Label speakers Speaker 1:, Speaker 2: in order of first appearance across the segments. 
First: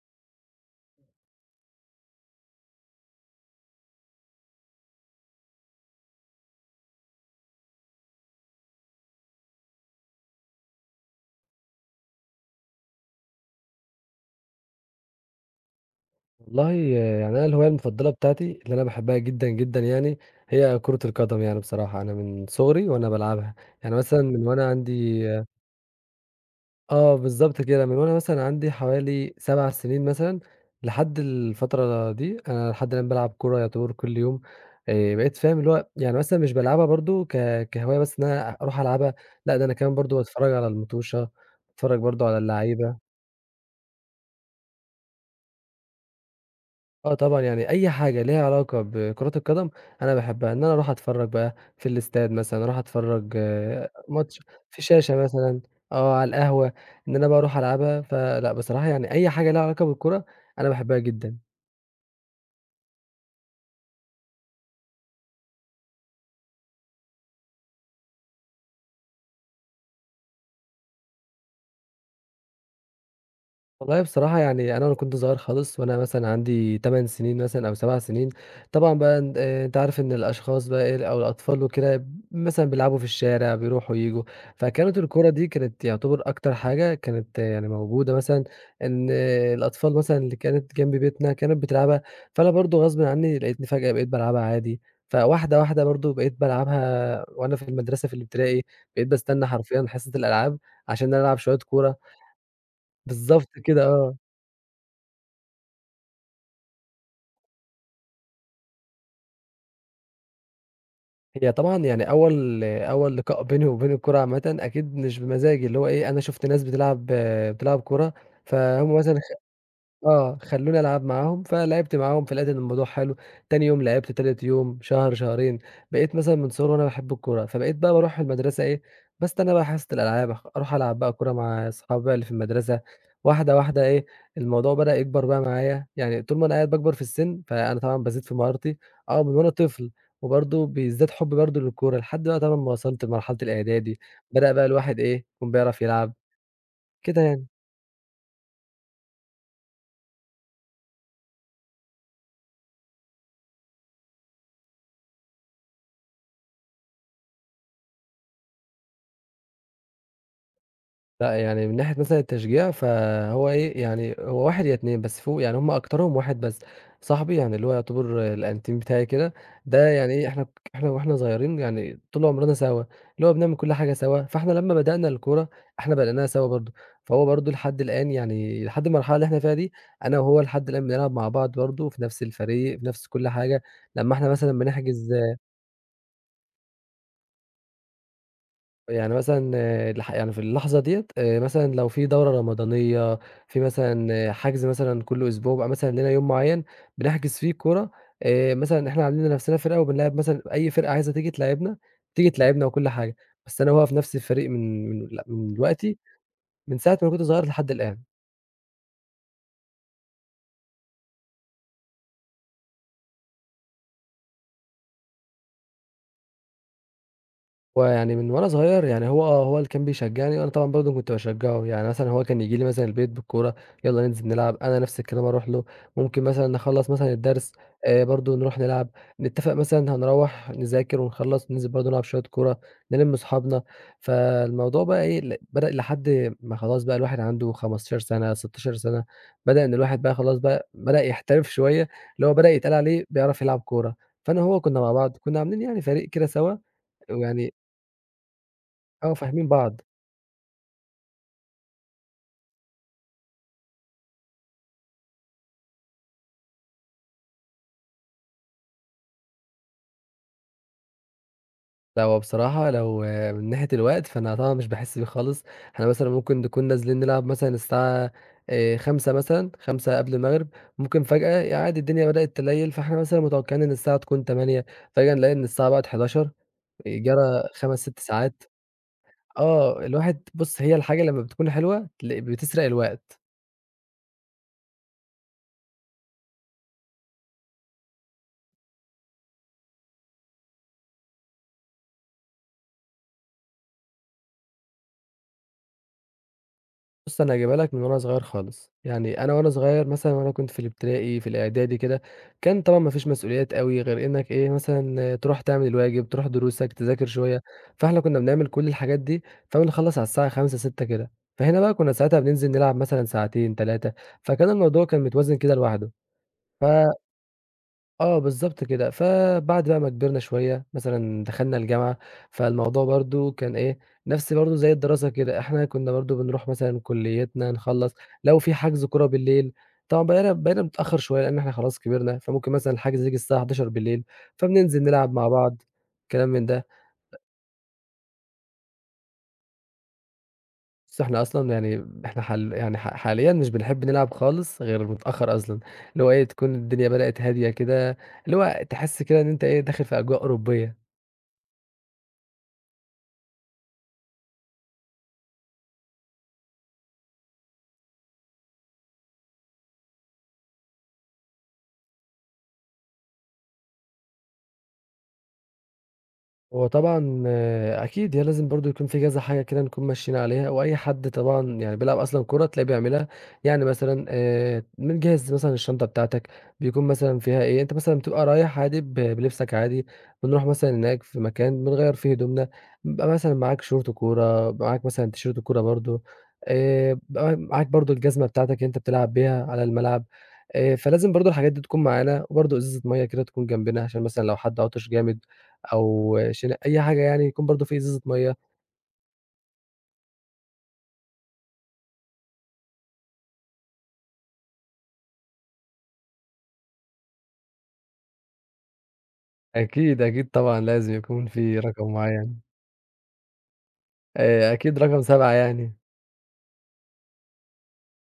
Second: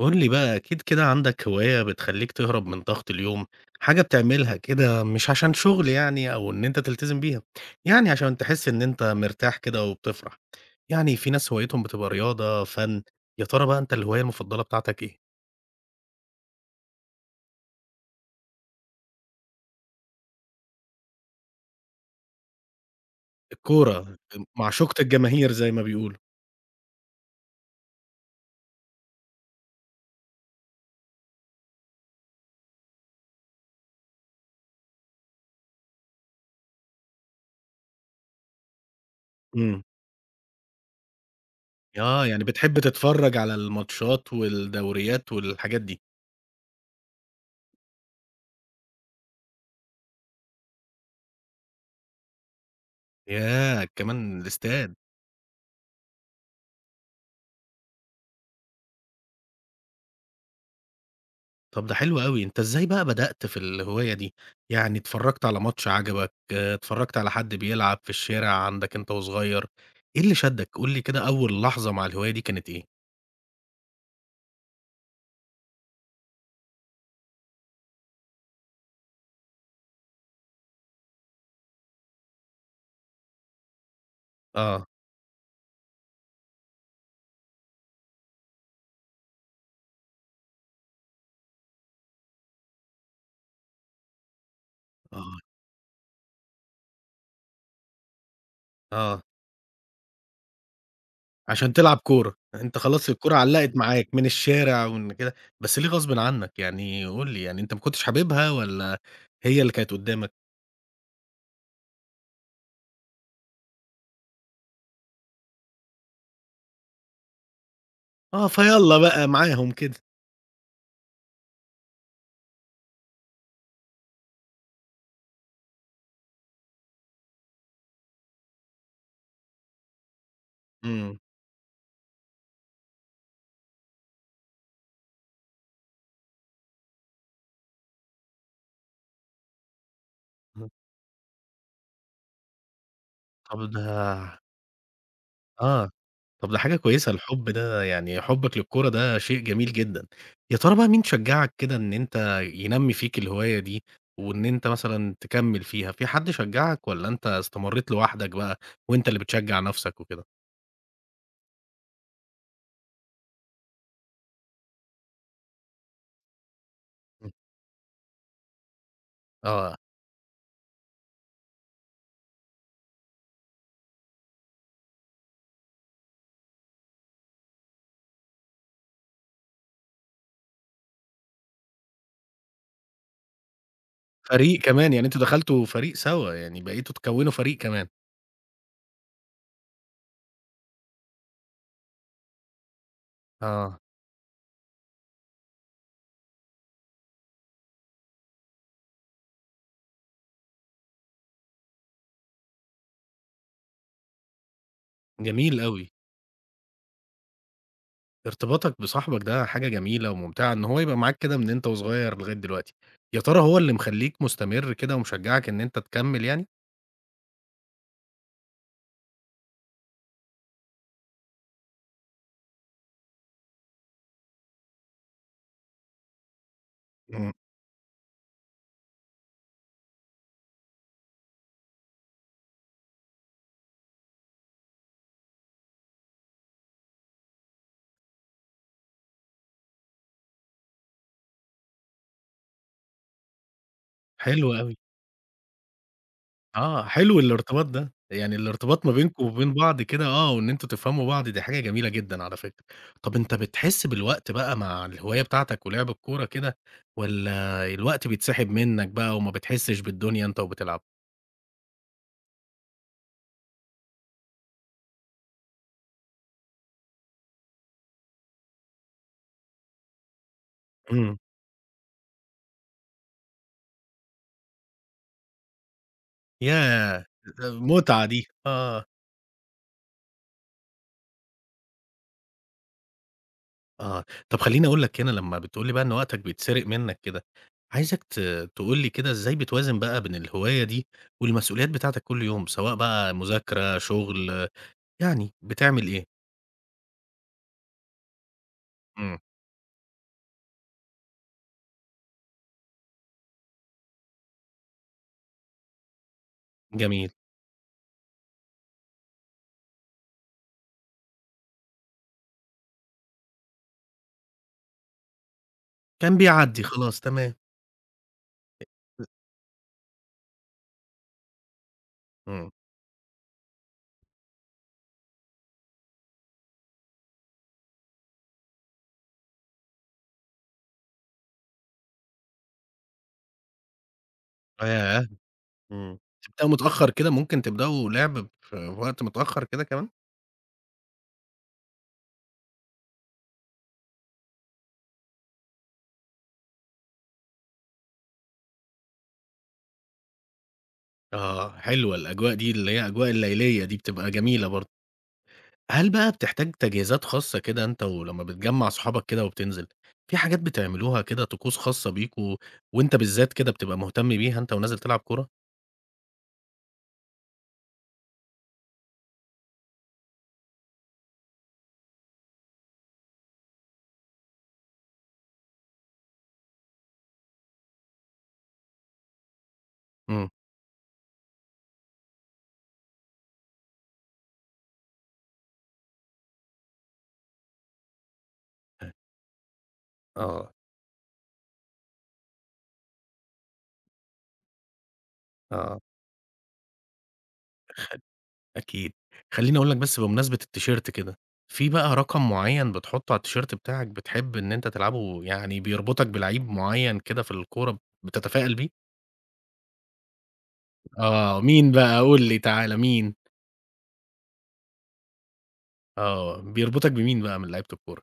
Speaker 1: قُل لي بقى أكيد كده عندك هواية بتخلّيك تهرب من ضغط اليوم، حاجة بتعملها كده مش عشان شغل يعني أو إن أنت تلتزم بيها، يعني عشان تحس إن أنت مرتاح كده وبتفرح، يعني في ناس هوايتهم بتبقى رياضة، فَن، يا ترى بقى أنت الهواية المفضلة بتاعتك إيه؟
Speaker 2: والله يعني أنا الهواية المفضلة بتاعتي اللي أنا باحبها جدًا، جدًا يعني هي كرة القدم يعني بصراحة. أنا من صغري وأنا بالعبها، يعني
Speaker 1: الكورة،
Speaker 2: مثلًا من وأنا
Speaker 1: معشوقة
Speaker 2: عندي.
Speaker 1: الجماهير زي ما بيقولوا،
Speaker 2: آه بالضبط كده، من وأنا مثلًا عندي حوالي 7 سنين مثلًا لحد الفترة دي. أنا لحد الآن بالعب كورة يعتبر كل يوم. بقيت فاهم اللي هو يعني مثلًا مش بالعبها برضه كهواية بس إن أنا أروح ألعبها. لأ ده أنا
Speaker 1: إمم،
Speaker 2: كمان برضه باتفرج على المطوشة، باتفرج برضه
Speaker 1: آه،
Speaker 2: على
Speaker 1: يعني بتحب
Speaker 2: اللعيبة.
Speaker 1: تتفرّج على الماتشات والدوريات والحاجات دي،
Speaker 2: آه طبعًا، يعني أي حاجة ليها علاقة بكرة القدم أنا باحبها، إن أنا أروح أتفرّج بقى في الإستاد مثلًا، أروح أتفرّج
Speaker 1: ياه!
Speaker 2: ماتش
Speaker 1: كمان
Speaker 2: في
Speaker 1: الإستاد.
Speaker 2: شاشة مثلًا، آه على القهوة، إن أنا بقى أروح ألعبها. فلأ بصراحة يعني أي حاجة ليها علاقة بالكورة أنا باحبها جدًا.
Speaker 1: طب ده حلو أوي، أنت إزاي بقى بدأت في الهواية دي؟ يعني اتفرّجت على ماتش عجبك، اتفرّجت على حد بيلعب في الشارع عندك أنت وصغير، إيه اللي شدّك؟ قُل لي كده أول لحظة مع الهواية دي كانت إيه؟
Speaker 2: والله بصراحة يعني أنا وأنا كنت صغير خالص وأنا مثلًا عندي 8 سنين مثلًا أو 7 سنين. طبعًا بقى أن أنت عارف إن الأشخاص بقى إيه أو الأطفال وكده مثلًا بيلعبوا في الشارع، بيروحوا وييجوا.
Speaker 1: آه،
Speaker 2: فكانت الكورة دي كانت يعتبر أكتر حاجة كانت يعني موجودة مثلًا. إن آه، الأطفال مثلًا اللي كانت جنب بيتنا كانت بتلعبها. فأنا برضه غصبٍ عني لقيتني فجأة بقيت بالعبها عادي.
Speaker 1: آه،
Speaker 2: فواحدة واحدة برضه بقيت بالعبها وأنا في المدرسة في الابتدائي. بقيت
Speaker 1: آه،
Speaker 2: باستنى حرفيًا حصة الألعاب عشان ألعب شوية
Speaker 1: عشان
Speaker 2: كورة.
Speaker 1: تلعب كورة، أنت خلاص الكورة
Speaker 2: بالضبط
Speaker 1: علّقت
Speaker 2: كده
Speaker 1: معاك
Speaker 2: آه.
Speaker 1: من الشارع ومن كده، بس ليه غصبٍ عنك؟ يعني قُل لي، يعني أنت ما كنتش حاببها والّا هي اللي كانت قدّامك؟
Speaker 2: هي طبعًا يعني أول أول لقاء بيني وبين الكورة عامةً أكيد مش بمزاجي، اللي هو إيه، أنا شُفت ناس بتلعب كورة.
Speaker 1: آه،
Speaker 2: فهُم
Speaker 1: فيالّا
Speaker 2: مثلًا
Speaker 1: بقى معاهم كده،
Speaker 2: آه، خلّوني ألعب معاهم، فلعبت معاهم فلقيت إن الموضوع حلو. تاني يوم لعبت، تالت يوم، شهر، شهرين. بقيت مثلًا من صغري وأنا باحب الكورة. فبقيت بقى باروح المدرسة إيه، باستنى بقى حصة الألعاب، أخ أروح ألعب بقى
Speaker 1: إمم،
Speaker 2: كورة مع أصحابي بقى اللي في المدرسة. واحدة، واحدة إيه، الموضوع بدأ يكبر بقى معايا، يعني طول ما أنا قاعد باكبر في السِن، فأنا طبعًا بازيد في مهارتي، آه، من وأنا طفل. وبرضه
Speaker 1: إمم،
Speaker 2: بيزداد حُبّي برضه للكورة، لحد بقى طبعًا ما وصلت لمرحلة
Speaker 1: طب ده
Speaker 2: الإعدادي، بدأ بقى الواحد إيه، يكون بيعرف
Speaker 1: آه.
Speaker 2: يلعب،
Speaker 1: طب ده حاجة كويسة،
Speaker 2: كده يعني.
Speaker 1: الحب ده يعني حُبّك للكورة ده شيء جميل جدًا. يا ترى بقى مين شجّعك كده إن أنت ينمّي فيك الهواية دي، وإن أنت مثلًا تكمّل فيها، في حد شجّعك والّا أنت استمرّيت لوحدك بقى وأنت اللي بتشجّع نَفْسك وكده؟
Speaker 2: لأ، يعني من ناحية مثلًا التشجيع فهو إيه، يعني هو 1 يا 2 بس فوق يعني هم أكترهم 1 بس،
Speaker 1: إمم.
Speaker 2: صاحبي يعني اللي هو يعتبر الأنتيم بتاعي كده.
Speaker 1: آه،
Speaker 2: ده يعني إيه، إحنا وإحنا صغيرين يعني طول عمرنا سوا، اللي هو بنعمل كل حاجة سوا. فإحنا لمّا بدأنا الكورة إحنا بدأناها سوا برضه. فهو برضه لحد الآن يعني لحد المرحلة اللي إحنا فيها دي، أنا وهو لحد الآن بنلعب مع بعض برضه في نفس الفريق، في نفس كل حاجة. لمّا إحنا مثلًا
Speaker 1: فريق كمان، يعني
Speaker 2: بنحجز.
Speaker 1: أنتم دخلتوا فريق سوا، يعني بقيتوا تكوّنوا فريق كمان.
Speaker 2: يعني مثلًا يعني في اللحظة ديّة مثلًا لو في دورة رمضانية، في
Speaker 1: آه.
Speaker 2: مثلًا آه، حجز مثلًا كل أسبوع بيبقى مثلًا لينا يوم معيّن بنحجز فيه كورة. مثلًا إحنا عاملين لنفسنا فرقة وبنلاعب مثلًا أي فرقة عايزة تيجي تلاعبنا، تيجي تلاعبنا وكل حاجة. بس أنا هو في نفس الفريق من
Speaker 1: جميل أوي،
Speaker 2: دلوقتي، من ساعة ما أنا كنت صغير لحد الآن.
Speaker 1: ارتباطك بصاحبك ده حاجة جميلة وممتعة، إن هو يبقى معاك كده من أنت وصغير لغاية دلوقتي. يا ترى هو اللي مخلّيك مستمر كده ومشجّعك إن أنت تكمّل يعني؟
Speaker 2: هو يعني من وأنا صغير يعني هو آه، هو اللي كان بيشجّعني وأنا طبعًا برضه كنت باشجّعه. يعني مثلًا هو كان ييجي لي مثلًا البيت بالكورة، يالّا ننزل نلعب، أنا نفس الكلام أروح له. ممكن مثلًا نخلّص مثلًا الدرس برضه نروح نلعب. نتّفق مثلًا هنروّح نذاكر ونخلّص ننزل برضه نلعب شوية كورة، نلِم صحابنا. فالموضوع بقى إيه بدأ لحد ما خلاص بقى الواحد عنده 15 سَنة، 16 سَنة. بدأ إن الواحد بقى خلاص بقى بدأ يحترف شوية، اللي هو بدأ يتقال عليه بيعرف يلعب كورة. فأنا
Speaker 1: حلو
Speaker 2: وهو
Speaker 1: أوي،
Speaker 2: كنا مع بعض، كنا عاملين يعني فريق كده سوا
Speaker 1: آه، حلو
Speaker 2: ويعني
Speaker 1: الارتباط ده، يعني الارتباط ما
Speaker 2: آه،
Speaker 1: بينكم
Speaker 2: فاهمين
Speaker 1: وبين
Speaker 2: بعض.
Speaker 1: بعض كده آه، وإن أنتم تفهموا بعض دي حاجة جميلة جدًا على فكرة. طب أنت بتحس بالوقت بقى مع الهواية بتاعتك ولعب الكورة كده، والّا الوقت بيتسحب منك بقى وما بتحسش بالدنيا أنت وبتلعب؟
Speaker 2: لأ، هو بصراحة لو آه، من ناحية الوقت، فأنا طبعًا مش باحس بيه خالص. إحنا مثلًا ممكن نكون نازلين نلعب مثلًا الساعة 17:00 مثلًا، 17:00 قبل المغرب. ممكن
Speaker 1: إمم،
Speaker 2: فجأة يا عادي الدنيا بدأت تليل، فإحنا مثلًا متوقعين إن الساعة تكون 20:00. فجأة نلاقي إن الساعة بقت 23:00،
Speaker 1: ياه!
Speaker 2: جرى 5، 6
Speaker 1: متعة دي،
Speaker 2: ساعات.
Speaker 1: آه،
Speaker 2: آه، الواحد بُص، هي الحاجة لمّا بتكون حلوة بتسرق الوقت.
Speaker 1: آه. طب خلّيني أقول لك هنا لمّا بتقول لي بقى إن وقتك بيتسرق منك كده، عايزك تقول لي كده إزاي بتوازن بقى بين الهواية دي والمسؤوليات بتاعتك كل يوم، سواء بقى مذاكرة، شغل يعني بتعمل إيه؟
Speaker 2: بُص، أنا جايبها لك من وأنا صغير خالص،
Speaker 1: إمم.
Speaker 2: يعني أنا وأنا صغير مثلًا وأنا كنت في الابتدائي، في الإعدادي كده. كان طبعًا ما فيش مسؤوليات أوي غير إنك إيه، مثلًا تروح تعمل الواجب، تروح دروسك، تذاكر
Speaker 1: جميل.
Speaker 2: شوية. فإحنا كنا بنعمل كل الحاجات دي، فبنخلّص على الساعة 17:00، 18:00 كده. فهنا بقى كنا ساعتها بننزل نلعب مثلًا ساعتين، 3. فكان الموضوع كان متوازن كده لوحده.
Speaker 1: كان بيعدّي
Speaker 2: ف
Speaker 1: خلاص تمام.
Speaker 2: آه، بالضبط كده. فبعد بقى ما كبرنا شوية، مثلًا دخلنا الجامعة.
Speaker 1: إمم.
Speaker 2: فالموضوع برضه كان إيه، نفس برضه زي الدراسة كده، إحنا كنا برضه بنروح مثلًا كُلّيتنا نخلّص. لو في حجز كورة بالليل طبعًا بقينا بنتأخّر شوية لإن إحنا خلاص كبرنا. فممكن مثلًا الحجز ييجي الساعة 23:00، فبننزل
Speaker 1: ياه!
Speaker 2: نلعب مع بعض.
Speaker 1: إمم.
Speaker 2: كلام من
Speaker 1: تبدأوا
Speaker 2: ده.
Speaker 1: متأخّر كده، ممكن تبدأوا لعب في وقت متأخّر كده كمان؟
Speaker 2: بس إحنا أصلًا يعني إحنا يعني حاليًا مش بنحب نلعب خالص غير متأخّر أصلًا، اللي هو إيه، تكون الدنيا بدأت هادية كده، اللي هو تحس كده إن أنت إيه، داخل في أجواء أوروبية.
Speaker 1: آه، حلوة الأجواء دي، اللي هي أجواء الليلية دي بتبقى جميلة برضه. هل بقى بتحتاج تجهيزات خاصة كده أنت ولمّا بتجمّع صحابك كده وبتنزل، في حاجات بتعملوها كده طقوس خاصة بيكم وأنت بالذات كده بتبقى مهتم بيها أنت ونازل تلعب كورة؟
Speaker 2: هو طبعًا آه، أكيد، هي لازم برضه يكون في كذا حاجة كده نكون ماشيين عليها، وأي حد طبعًا يعني بيلعب أصلًا كورة تلاقيه بيعملها. يعني مثلًا بنجهّز مثلًا الشنطة بتاعتك، بيكون مثلًا فيها إيه، أنت مثلًا بتبقى رايح عادي بلبسك عادي.
Speaker 1: إمم.
Speaker 2: بنروح مثلًا هناك في مكان بنغيّر فيه هدومنا، بيبقى مثلًا معاك شورت كورة، بيبقى معاك مثلًا تيشيرت كورة برضه. بيبقى معاك برضه الجزمة بتاعتك اللي أنت بتلعب بيها على الملعب.
Speaker 1: آه،
Speaker 2: فلازم برضه الحاجات دي تكون معانا، وبرضه إزازة مَيّة كده تكون جنبنا عشان مثلًا لو حد عطش جامد.
Speaker 1: آه.
Speaker 2: أو أي حاجة يعني يكون برضه في إزازة مَيّة.
Speaker 1: أكيد. خلّيني أقول لك بس بمناسبة التيشيرت كده، في بقى رقم معيّن بتحطّه على التيشيرت بتاعك بتحب إن أنت تلعبه، يعني بيربطك بلعيب معيّن كده في الكورة بتتفائل بيه؟
Speaker 2: أكيد، أكيد طبعًا لازم يكون
Speaker 1: آه،
Speaker 2: في
Speaker 1: مين
Speaker 2: رقم
Speaker 1: بقى قُل لي
Speaker 2: معيّن.
Speaker 1: تعالَ مين؟
Speaker 2: أكيد رقم 7 يعني.
Speaker 1: آه، بيربطك بمين بقى من لعيبة الكورة؟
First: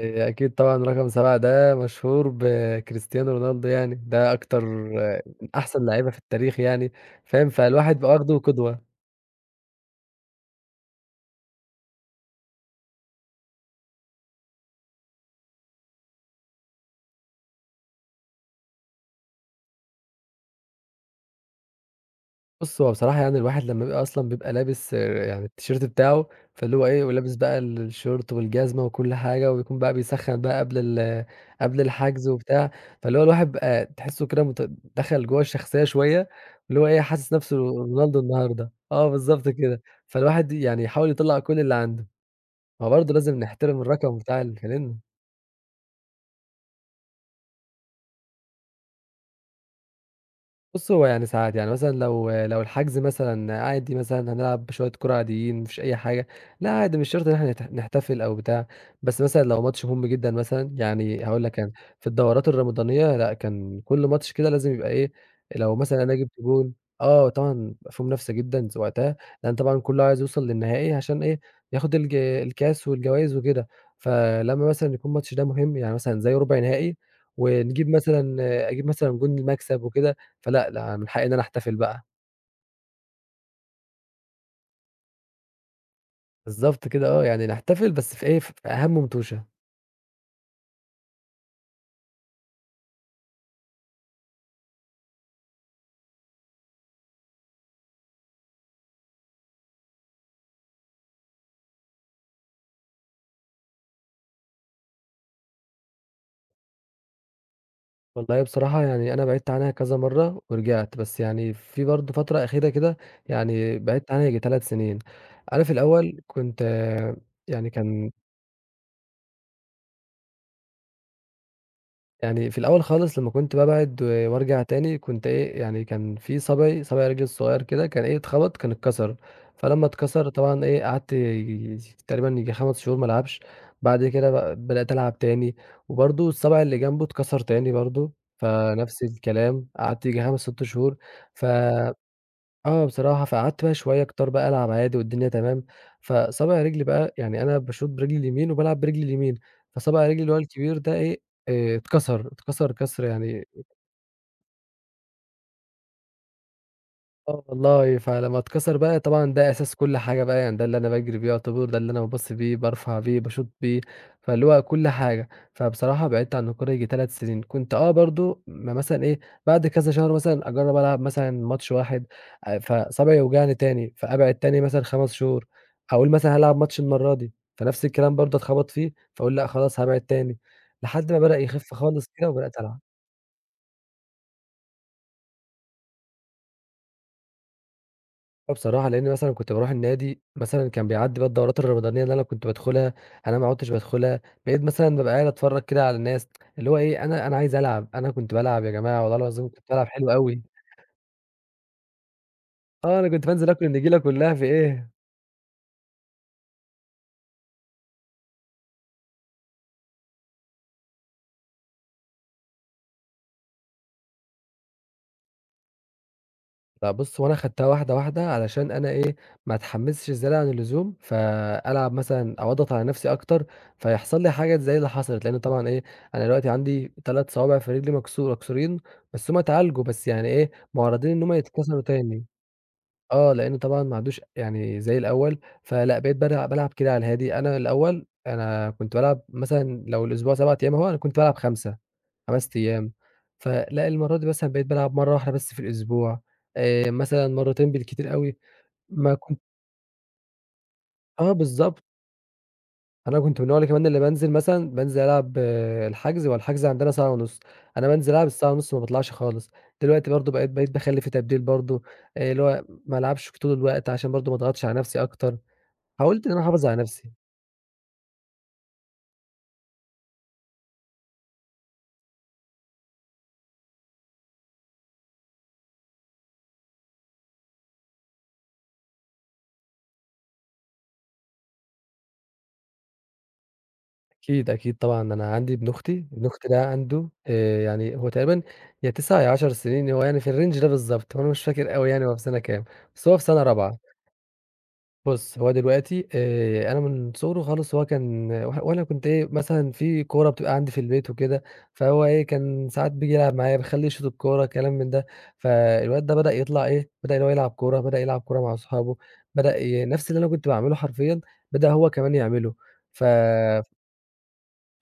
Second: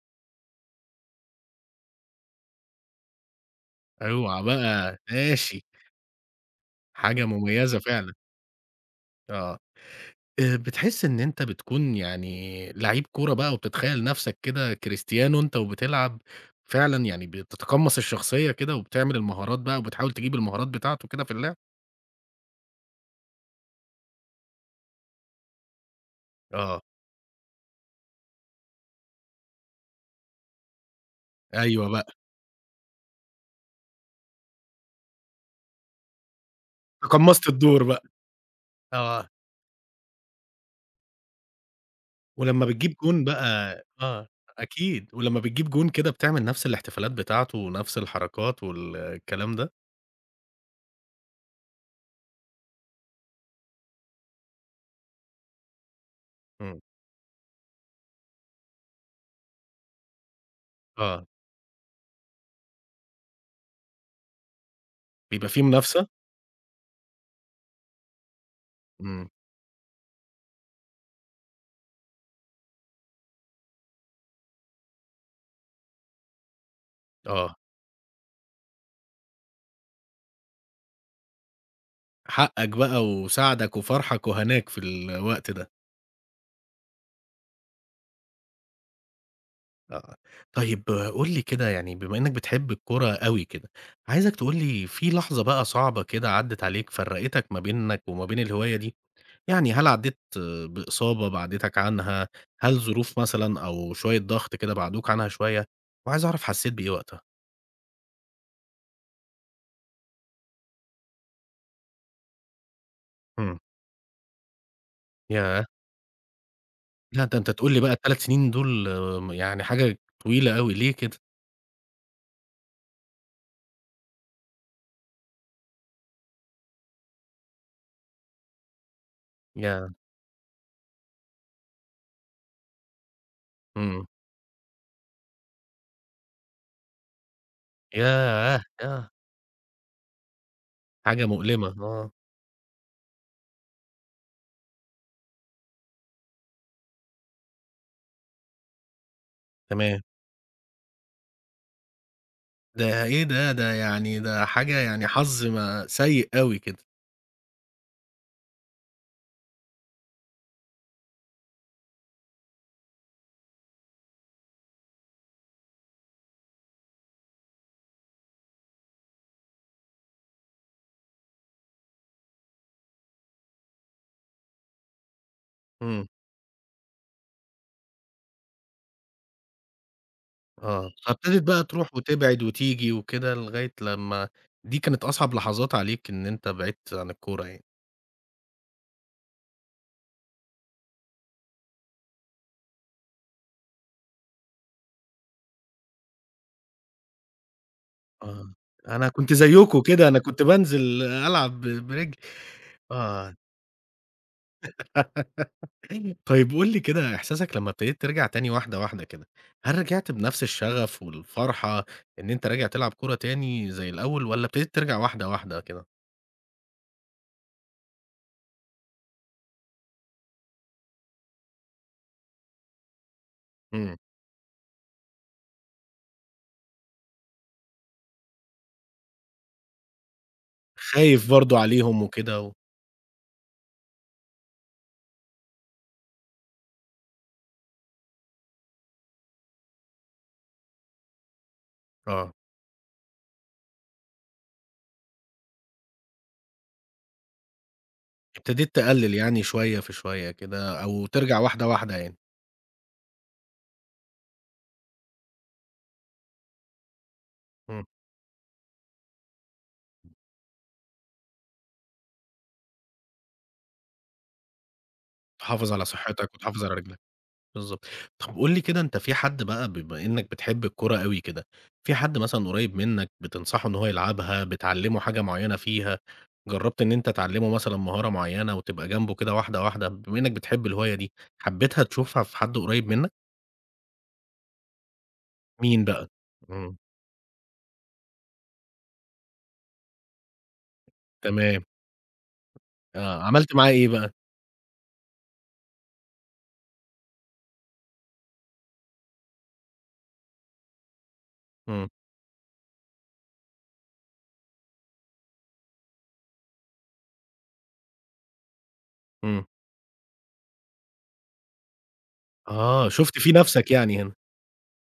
Speaker 2: أكيد طبعًا رقم 7 ده مشهور بكريستيانو رونالدو يعني، ده
Speaker 1: اوعى
Speaker 2: أكتر
Speaker 1: بقى
Speaker 2: آه، من
Speaker 1: ماشي،
Speaker 2: أحسن لعيبة في التاريخ يعني،
Speaker 1: حاجة
Speaker 2: فاهم؟
Speaker 1: مميزة
Speaker 2: فالواحد بقى
Speaker 1: فعلًا،
Speaker 2: واخده قدوة.
Speaker 1: آه. بتحس إن أنت بتكون يعني لعيب كورة بقى وبتتخيّل نَفْسك كده كريستيانو أنت وبتلعب، فعلًا يعني بتتقمّص الشخصية كده وبتعمل المهارات بقى وبتحاول تجيب المهارات بتاعته كده في اللعب؟
Speaker 2: بُص، هو بصراحة يعني الواحد لمّا بيبقى أصلًا بيبقى لابس يعني التيشيرت بتاعه، فاللي
Speaker 1: آه،
Speaker 2: هو إيه، ولابس بقى الشورت والجزمة وكل حاجة، وبيكون بقى بيسخّن بقى قبل قبل
Speaker 1: أيوه بقى،
Speaker 2: الحجز وبتاع. فاللي هو الواحد بقى تحسّه كده دخل جوّه الشخصية شوية، اللي هو إيه، حاسس
Speaker 1: تقمّصت
Speaker 2: نَفْسه
Speaker 1: الدور بقى،
Speaker 2: رونالدو النهارده. آه،
Speaker 1: آه،
Speaker 2: بالضبط كده. فالواحد يعني يحاول يطلّع كل اللي عنده.
Speaker 1: ولمّا
Speaker 2: ما هو
Speaker 1: بتجيب
Speaker 2: برضه
Speaker 1: جون
Speaker 2: لازم نحترم
Speaker 1: بقى
Speaker 2: الرقم
Speaker 1: آه،
Speaker 2: بتاع الفانلة.
Speaker 1: أكيد، ولمّا بتجيب جون كده بتعمل نَفْس الاحتفالات بتاعته ونَفْس الحركات والكلام ده؟
Speaker 2: بُص، هو يعني ساعات، يعني مثلًا لو الحجز مثلًا عادي مثلًا هنلعب شوية كورة عاديين، ما فيش أي حاجة، لأ
Speaker 1: إمم،
Speaker 2: عادي مش شرط إن إحنا نحتفل أو بتاع. بس مثلًا لو ماتش مهم جدًا مثلًا، يعني
Speaker 1: آه،
Speaker 2: هاقول لك أنا في الدورات الرمضانية لأ، كان كل ماتش كده لازم يبقى إيه،
Speaker 1: بيبقى في
Speaker 2: لو مثلًا
Speaker 1: منافسة؟
Speaker 2: أنا جِبت جون، آه، طبعًا بيبقى في منافسة جدًا وقتها.
Speaker 1: إمم،
Speaker 2: لأن طبعًا كله عايز يوصل للنهائي عشان إيه، ياخد الكاس والجوايز وكده. فلمّا مثلًا يكون الماتش ده مهم، يعني مثلًا زي ربع نهائي
Speaker 1: آه،
Speaker 2: ونجيب مثلًا أجيب مثلًا جون المكسب وكده، فلأ، لأ، من حقي إن أنا أحتفل بقى.
Speaker 1: حقّك بقى وسعدك وفرحك وهناك في الوقت ده.
Speaker 2: بالضبط كده آه، يعني نحتفل بس في إيه، في أهَم مُنتوشة.
Speaker 1: آه. طيب قُل لي كده يعني بما إنّك بتحب الكورة أوي كده، عايزك تقول لي في لحظة بقى صعبة كده عدّت عليك فرّقتك ما بينك وما بين الهواية دي؟ يعني هل عدّيت بإصابة بَعَدتك عنها، هل ظروف مثلًا أو شوية ضغط كده بَعدوك عنها شوية؟ وعايز أعرف حسّيت بإيه وقتها؟
Speaker 2: والله بصراحة يعني أنا بعِدت عنها كذا مرّة ورجعت، بس يعني في برضه فترة أخيرة كده
Speaker 1: إمم.
Speaker 2: يعني بعِدت عنها ييجي 3 سنين.
Speaker 1: ياه!
Speaker 2: عارف الأول كنت
Speaker 1: لأ ده أنت
Speaker 2: يعني
Speaker 1: تقول لي بقى
Speaker 2: كان
Speaker 1: ال3 سنين دول يعني حاجة طويلة أوي، ليه كده؟
Speaker 2: يعني في الأول خالص لمّا كنت بابعد و وارجع تاني كنت إيه، يعني كان في صابعي، صابع رجلي الصغيّر كده كان إيه، اتخبط كان اتكسر. فلمّا
Speaker 1: ياه!
Speaker 2: اتكسر طبعًا إيه، قعدت تقريبًا ييجي 5 شهور ما العبش. بعد
Speaker 1: إمم.
Speaker 2: كده بقى بدأت ألعب تاني، وبرضه الصابع اللي جنبه اتكسر تاني برضه.
Speaker 1: ياه!
Speaker 2: فنفس
Speaker 1: ياه!
Speaker 2: الكلام قعدت ييجي 5، 6 شهور.
Speaker 1: حاجة
Speaker 2: ف
Speaker 1: مؤلمة، آه.
Speaker 2: آه بصراحة، فقعدت بقى شوية كتار بقى ألعب عادي والدنيا تمام. فصابع رجلي بقى يعني أنا باشوط برجلي اليمين وبالعب برجلي اليمين،
Speaker 1: تمام.
Speaker 2: فصابع رجلي اللي هو الكبير ده إيه، اتكسر، اتكسر كسر
Speaker 1: ده إيه
Speaker 2: يعني،
Speaker 1: ده! ده يعني ده حاجة يعني حظ ما سيء أوي كده.
Speaker 2: آه والله. فلمّا اتكسر بقى طبعًا ده أساس كل حاجة بقى، يعني ده اللي أنا باجري بيه يعتبر، ده اللي أنا باباص بيه، بارفع بيه، باشوط بيه، فاللي هو كل حاجة. فبصراحة بعدت عن الكورة ييجي 3 سنين، كنت آه برضه مثلًا إيه، بعد كذا شهر مثلًا أجرّب ألعب مثلًا ماتش واحد. فصابعي يوجعني تاني، فأبعد تاني مثلًا 5 شهور.
Speaker 1: إمم،
Speaker 2: أقول مثلًا هالعب ماتش المرّة دي، فنفس الكلام برضه أتخبط فيه، فأقول لأ خلاص هابعد تاني،
Speaker 1: آه.
Speaker 2: لحد ما بدأ
Speaker 1: فابتدت بقى
Speaker 2: يخف
Speaker 1: تروح
Speaker 2: خالص كده
Speaker 1: وتبعد
Speaker 2: وبدأت ألعب.
Speaker 1: وتيجي وكده لغاية لمّا دي كانت أصعب لحظات عليك إن أنت بعدت عن الكورة يعني.
Speaker 2: آه بصراحة، لإن مثلًا كنت باروح النادي، مثلًا كان بيعدّي بقى الدورات الرمضانية اللي أنا كنت بادخلها، أنا ما عُدتش بادخلها، بقيت مثلًا بابقى قاعد أتفرّج كده على الناس، اللي هو إيه، أنا عايز ألعب، أنا كنت
Speaker 1: آه.
Speaker 2: بالعب يا جماعة
Speaker 1: أنا
Speaker 2: والله
Speaker 1: كنت
Speaker 2: العظيم كنت
Speaker 1: زيّكم
Speaker 2: بالعب
Speaker 1: كده،
Speaker 2: حلو
Speaker 1: أنا
Speaker 2: أوي.
Speaker 1: كنت بانزل ألعب برجلي.
Speaker 2: آه، أنا كنت
Speaker 1: آه.
Speaker 2: بانزل آكل النجيلة كلّها في إيه.
Speaker 1: طيب قُل لي كده إحساسك لمّا ابتديت ترجع تاني واحدة، واحدة كده، هل رجعت بنفس الشغف والفرحة إن أنت راجع تلعب كورة تاني زي الأول والّا ابتديت ترجع واحدة، واحدة كده؟
Speaker 2: لأ بُص، هو أنا خدتها واحدة، واحدة علشان أنا إيه، ما أتحمّسش زيادة عن اللزوم، فألعب مثلًا أو أضغط على نَفْسي أكتر،
Speaker 1: إمم.
Speaker 2: فيحصل لي حاجة زي اللي حصلت. لإن طبعًا إيه، أنا دلوقتي عندي 3 صوابع في رجلي مكسورين، بس هُم اتعالجوا، بس يعني إيه، معرضين إن
Speaker 1: خايف
Speaker 2: هُم
Speaker 1: برضه
Speaker 2: يتكسروا
Speaker 1: عليهم
Speaker 2: تاني.
Speaker 1: وكده
Speaker 2: آه، لإنه طبعًا ما عادوش يعني زي الأول. فلأ بقيت بارع بالعب كده على الهادي، أنا الأول أنا كنت بالعب مثلًا لو الأسبوع 7 أيام أهو، أنا كنت بالعب 5،
Speaker 1: آه،
Speaker 2: 5 أيام. فلأ المرّة دي مثلًا بقيت بالعب مرّة واحدة بس في الأسبوع، مثلًا مرّتين بالكتير أوي.
Speaker 1: ابتديت
Speaker 2: ما
Speaker 1: تقلل
Speaker 2: كنت
Speaker 1: يعني شوية في شوية كده أو
Speaker 2: آه
Speaker 1: ترجع واحدة
Speaker 2: بالضبط.
Speaker 1: واحدة يعني،
Speaker 2: أنا كنت من النوع اللي كمان اللي بانزل مثلًا بانزل ألعب الحجز. هو الحجز عندنا ساعة ونُص،
Speaker 1: إمم،
Speaker 2: أنا بانزل ألعب الساعة ونُص ما باطلعش خالص. دلوقتي برضه بقيت باخلّي في تبديل برضه، اللي هو ما ألعبش طول الوقت عشان برضه ما أضغطش على نفسي أكتر.
Speaker 1: تحافظ على
Speaker 2: حاولت إن
Speaker 1: صحتك
Speaker 2: أنا
Speaker 1: وتحافظ
Speaker 2: أحافظ
Speaker 1: على
Speaker 2: على
Speaker 1: رجلك،
Speaker 2: نفسي.
Speaker 1: بالضبط. طب قُل لي كده أنت في حد بقى بما إنك بتحب الكورة أوي كده، في حد مثلًا قريب منك بتنصحه إن هو يلعبها، بتعلمه حاجة معينة فيها، جربت إن أنت تعلمه مثلًا مهارة معينة وتبقى جنبه كده واحدة واحدة، بما إنك بتحب الهواية دي، حبيتها تشوفها في حد قريب منك؟
Speaker 2: أكيد، أكيد طبعًا، أنا عندي ابن
Speaker 1: مين
Speaker 2: أختي،
Speaker 1: بقى؟
Speaker 2: ابن أختي ده
Speaker 1: إمم،
Speaker 2: عنده يعني هو تقريبًا يا 9 يا 10 سنين. هو يعني في الrange ده بالضبط، هو أنا مش
Speaker 1: تمام،
Speaker 2: فاكر أوي يعني هو في سنة كام، بس هو
Speaker 1: آه،
Speaker 2: في سنة
Speaker 1: عملت معاه
Speaker 2: رابعة.
Speaker 1: إيه بقى؟
Speaker 2: بُص، هو دلوقتي أنا من صغره خالص وهو كان وأنا كنت إيه، مثلًا في كورة بتبقى عندي في البيت وكده،
Speaker 1: إمم،
Speaker 2: فهو إيه، كان ساعات بييجي يلعب معايا، باخلّيه يشوط الكورة، كلام من ده. فالواد ده بدأ يطلع إيه، بدأ إن هو يلعب كورة، بدأ يلعب كورة مع أصحابه،
Speaker 1: إمم،
Speaker 2: بدأ ي نفس اللي أنا كنت باعمله حرفيًا، بدأ هو كمان يعمله.
Speaker 1: آه،
Speaker 2: ف
Speaker 1: شُفت فيه نفسك يعني هنا،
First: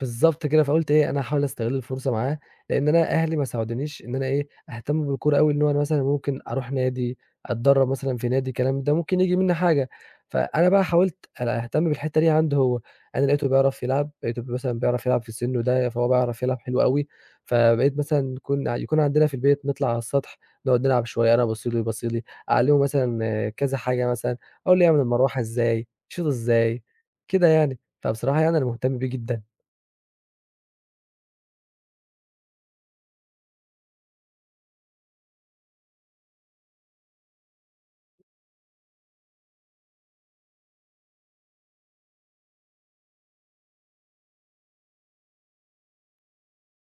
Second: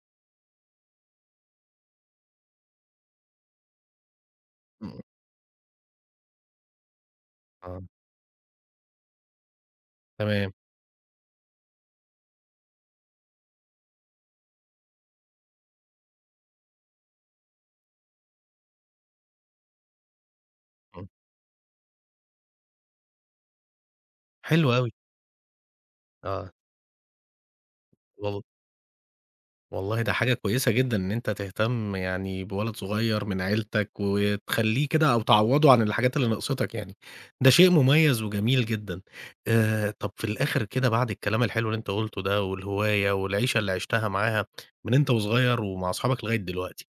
Speaker 2: بالضبط كده، فقُلت إيه، أنا هاحاول أستغل الفرصة معاه، لإن أنا أهلي ما ساعدونيش إن أنا إيه،
Speaker 1: إمم،
Speaker 2: أهتم بالكورة أوي، إن هو أنا مثلًا ممكن أروح نادي،
Speaker 1: آه.
Speaker 2: أتدرّب مثلًا في نادي، الكلام ده ممكن ييجي منّي حاجة.
Speaker 1: تمام،
Speaker 2: فأنا بقى حاولت أنا أهتم بالحتّة دي عنده هو. أنا لقيته بيعرف يلعب، لقيته مثلًا بيعرف يلعب في سِنّه ده، فهو بيعرف يلعب حلو أوي. فبقيت مثلًا نكون يكون عندنا في البيت نطلع على السطح، نقعد نلعب
Speaker 1: إمم،
Speaker 2: شوية، أنا أبُص له يبُص لي، أعلّمه مثلًا آه، كذا حاجة مثلًا،
Speaker 1: حلو
Speaker 2: أقول له
Speaker 1: أوي،
Speaker 2: يعمل المروحة إزاي، يشوط
Speaker 1: آه،
Speaker 2: إزاي، كده يعني. فبصراحة
Speaker 1: وال
Speaker 2: يعني أنا مهتم بيه جدًا.
Speaker 1: والله ده حاجة كويسة جدًا إن أنت تهتم يعني بولد صغير من عيلتك، وتخلّيه كده أو تعوّضه عن الحاجات اللي ناقصتك يعني، ده شيء مميز وجميل جدًا. طب في الآخر كده بعد الكلام الحلو اللي أنت قُلته ده، والهواية والعيشة اللي عِشتها معاها من أنت وصغير ومع أصحابك لغاية دلوقتي،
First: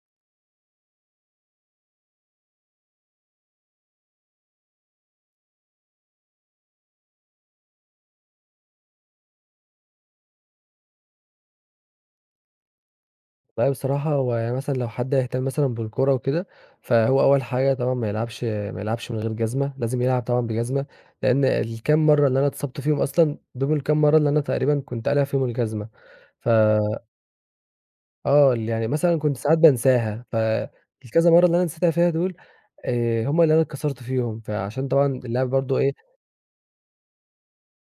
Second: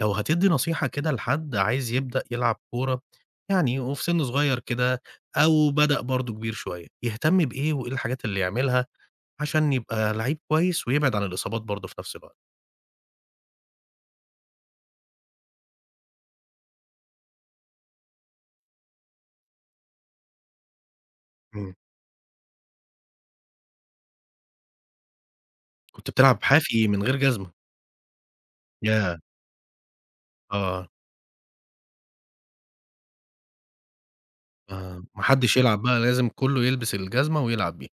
Speaker 1: لو هتدّي نصيحة كده لحد عايز يبدأ يلعب كورة يعني وفي سِن صغير كده، أو بدأ برضه كبير شوية، يهتم بإيه وإيه الحاجات اللي يعملها عشان يبقى لعيب كويس ويبعد عن الإصابات برضه في نفس الوقت.
Speaker 2: والله بصراحة هو يعني مثلًا لو حد هيهتم مثلًا بالكورة وكده، فهو أول حاجة طبعًا ما يلعبش من غير جزمة، لازم يلعب طبعًا بجزمة، لإن
Speaker 1: إمم.
Speaker 2: الكام مرّة اللي أنا اتصبت فيهم أصلًا، دُول الكام مرّة اللي أنا تقريبًا كنت قالع فيهم الجزمة.
Speaker 1: كنت بتلعب
Speaker 2: ف
Speaker 1: حافي من غير جزمة.
Speaker 2: آه، يعني مثلًا
Speaker 1: ياه!
Speaker 2: كنت ساعات بانساها،
Speaker 1: آه،
Speaker 2: فالكذا مرّة اللي أنا نسيتها فيها دول، هم اللي أنا اتكسرت فيهم، فعشان
Speaker 1: آه،
Speaker 2: طبعًا
Speaker 1: ما
Speaker 2: اللعب
Speaker 1: حدش
Speaker 2: برضه
Speaker 1: يلعب
Speaker 2: إيه.
Speaker 1: بقى لازم كله يلبس الجزمة ويلعب بيها.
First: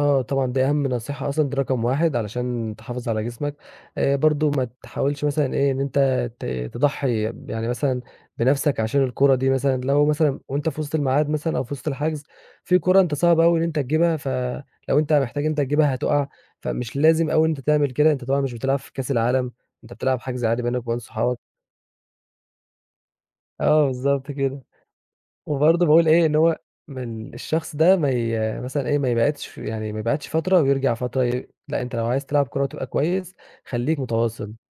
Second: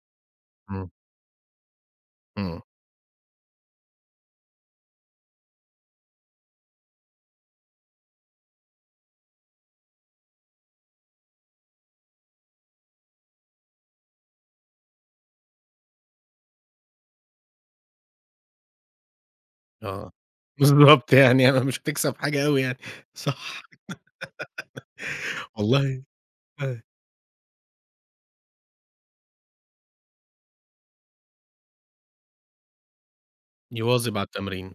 Speaker 2: آه طبعًا، دي أهم
Speaker 1: إمم.
Speaker 2: نصيحة أصلًا، دي رقم 1
Speaker 1: إمم،
Speaker 2: علشان تحافظ على جسمك. برضه ما تحاولش مثلًا إيه، إن أنت تضحّي يعني مثلًا بنَفْسك عشان الكورة دي مثلًا، لو مثلًا وأنت في وسط الميعاد مثلًا أو في وسط الحجز، في كورة أنت صعب أوي إن أنت تجيبها، فلو أنت محتاج إن أنت تجيبها هتُقع. فمش لازم أوي إن أنت تعمل كده، أنت طبعًا مش بتلعب في كأس العالم، أنت
Speaker 1: آه،
Speaker 2: بتلعب حجز عادي بينك وبين
Speaker 1: بالضبط
Speaker 2: صحابك.
Speaker 1: يعني أنا مش هتكسب حاجة أوي يعني. صح.
Speaker 2: آه بالضبط كده. وبرضه
Speaker 1: والله
Speaker 2: باقول إيه، إن هو
Speaker 1: آه،
Speaker 2: من الشخص ده ما ي مثلًا إيه، ما يبعدش يعني ما يبعدش فترة ويرجع فترة لأ، أنت لو عايز تلعب كورة وتبقى كويس خلّيك
Speaker 1: يواظب على
Speaker 2: متواصل،
Speaker 1: التمرين.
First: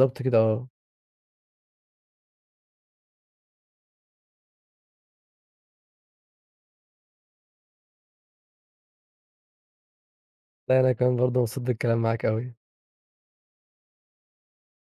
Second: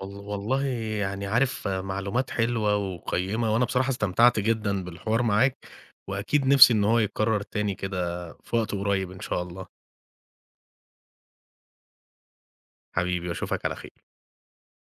Speaker 2: كده
Speaker 1: والله
Speaker 2: آه.
Speaker 1: يعني عارف معلومات حلوة وقيّمة، وأنا بصراحة استمتعت جدًا بالحوار معاك، وأكيد نفسي إن هو يتكرر تاني كده في وقت قريب إن شاء الله.
Speaker 2: لأ، أنا كمان برضه مبسوط بالكلام معاك أوي.
Speaker 1: حبيبي وأشوفك على خير.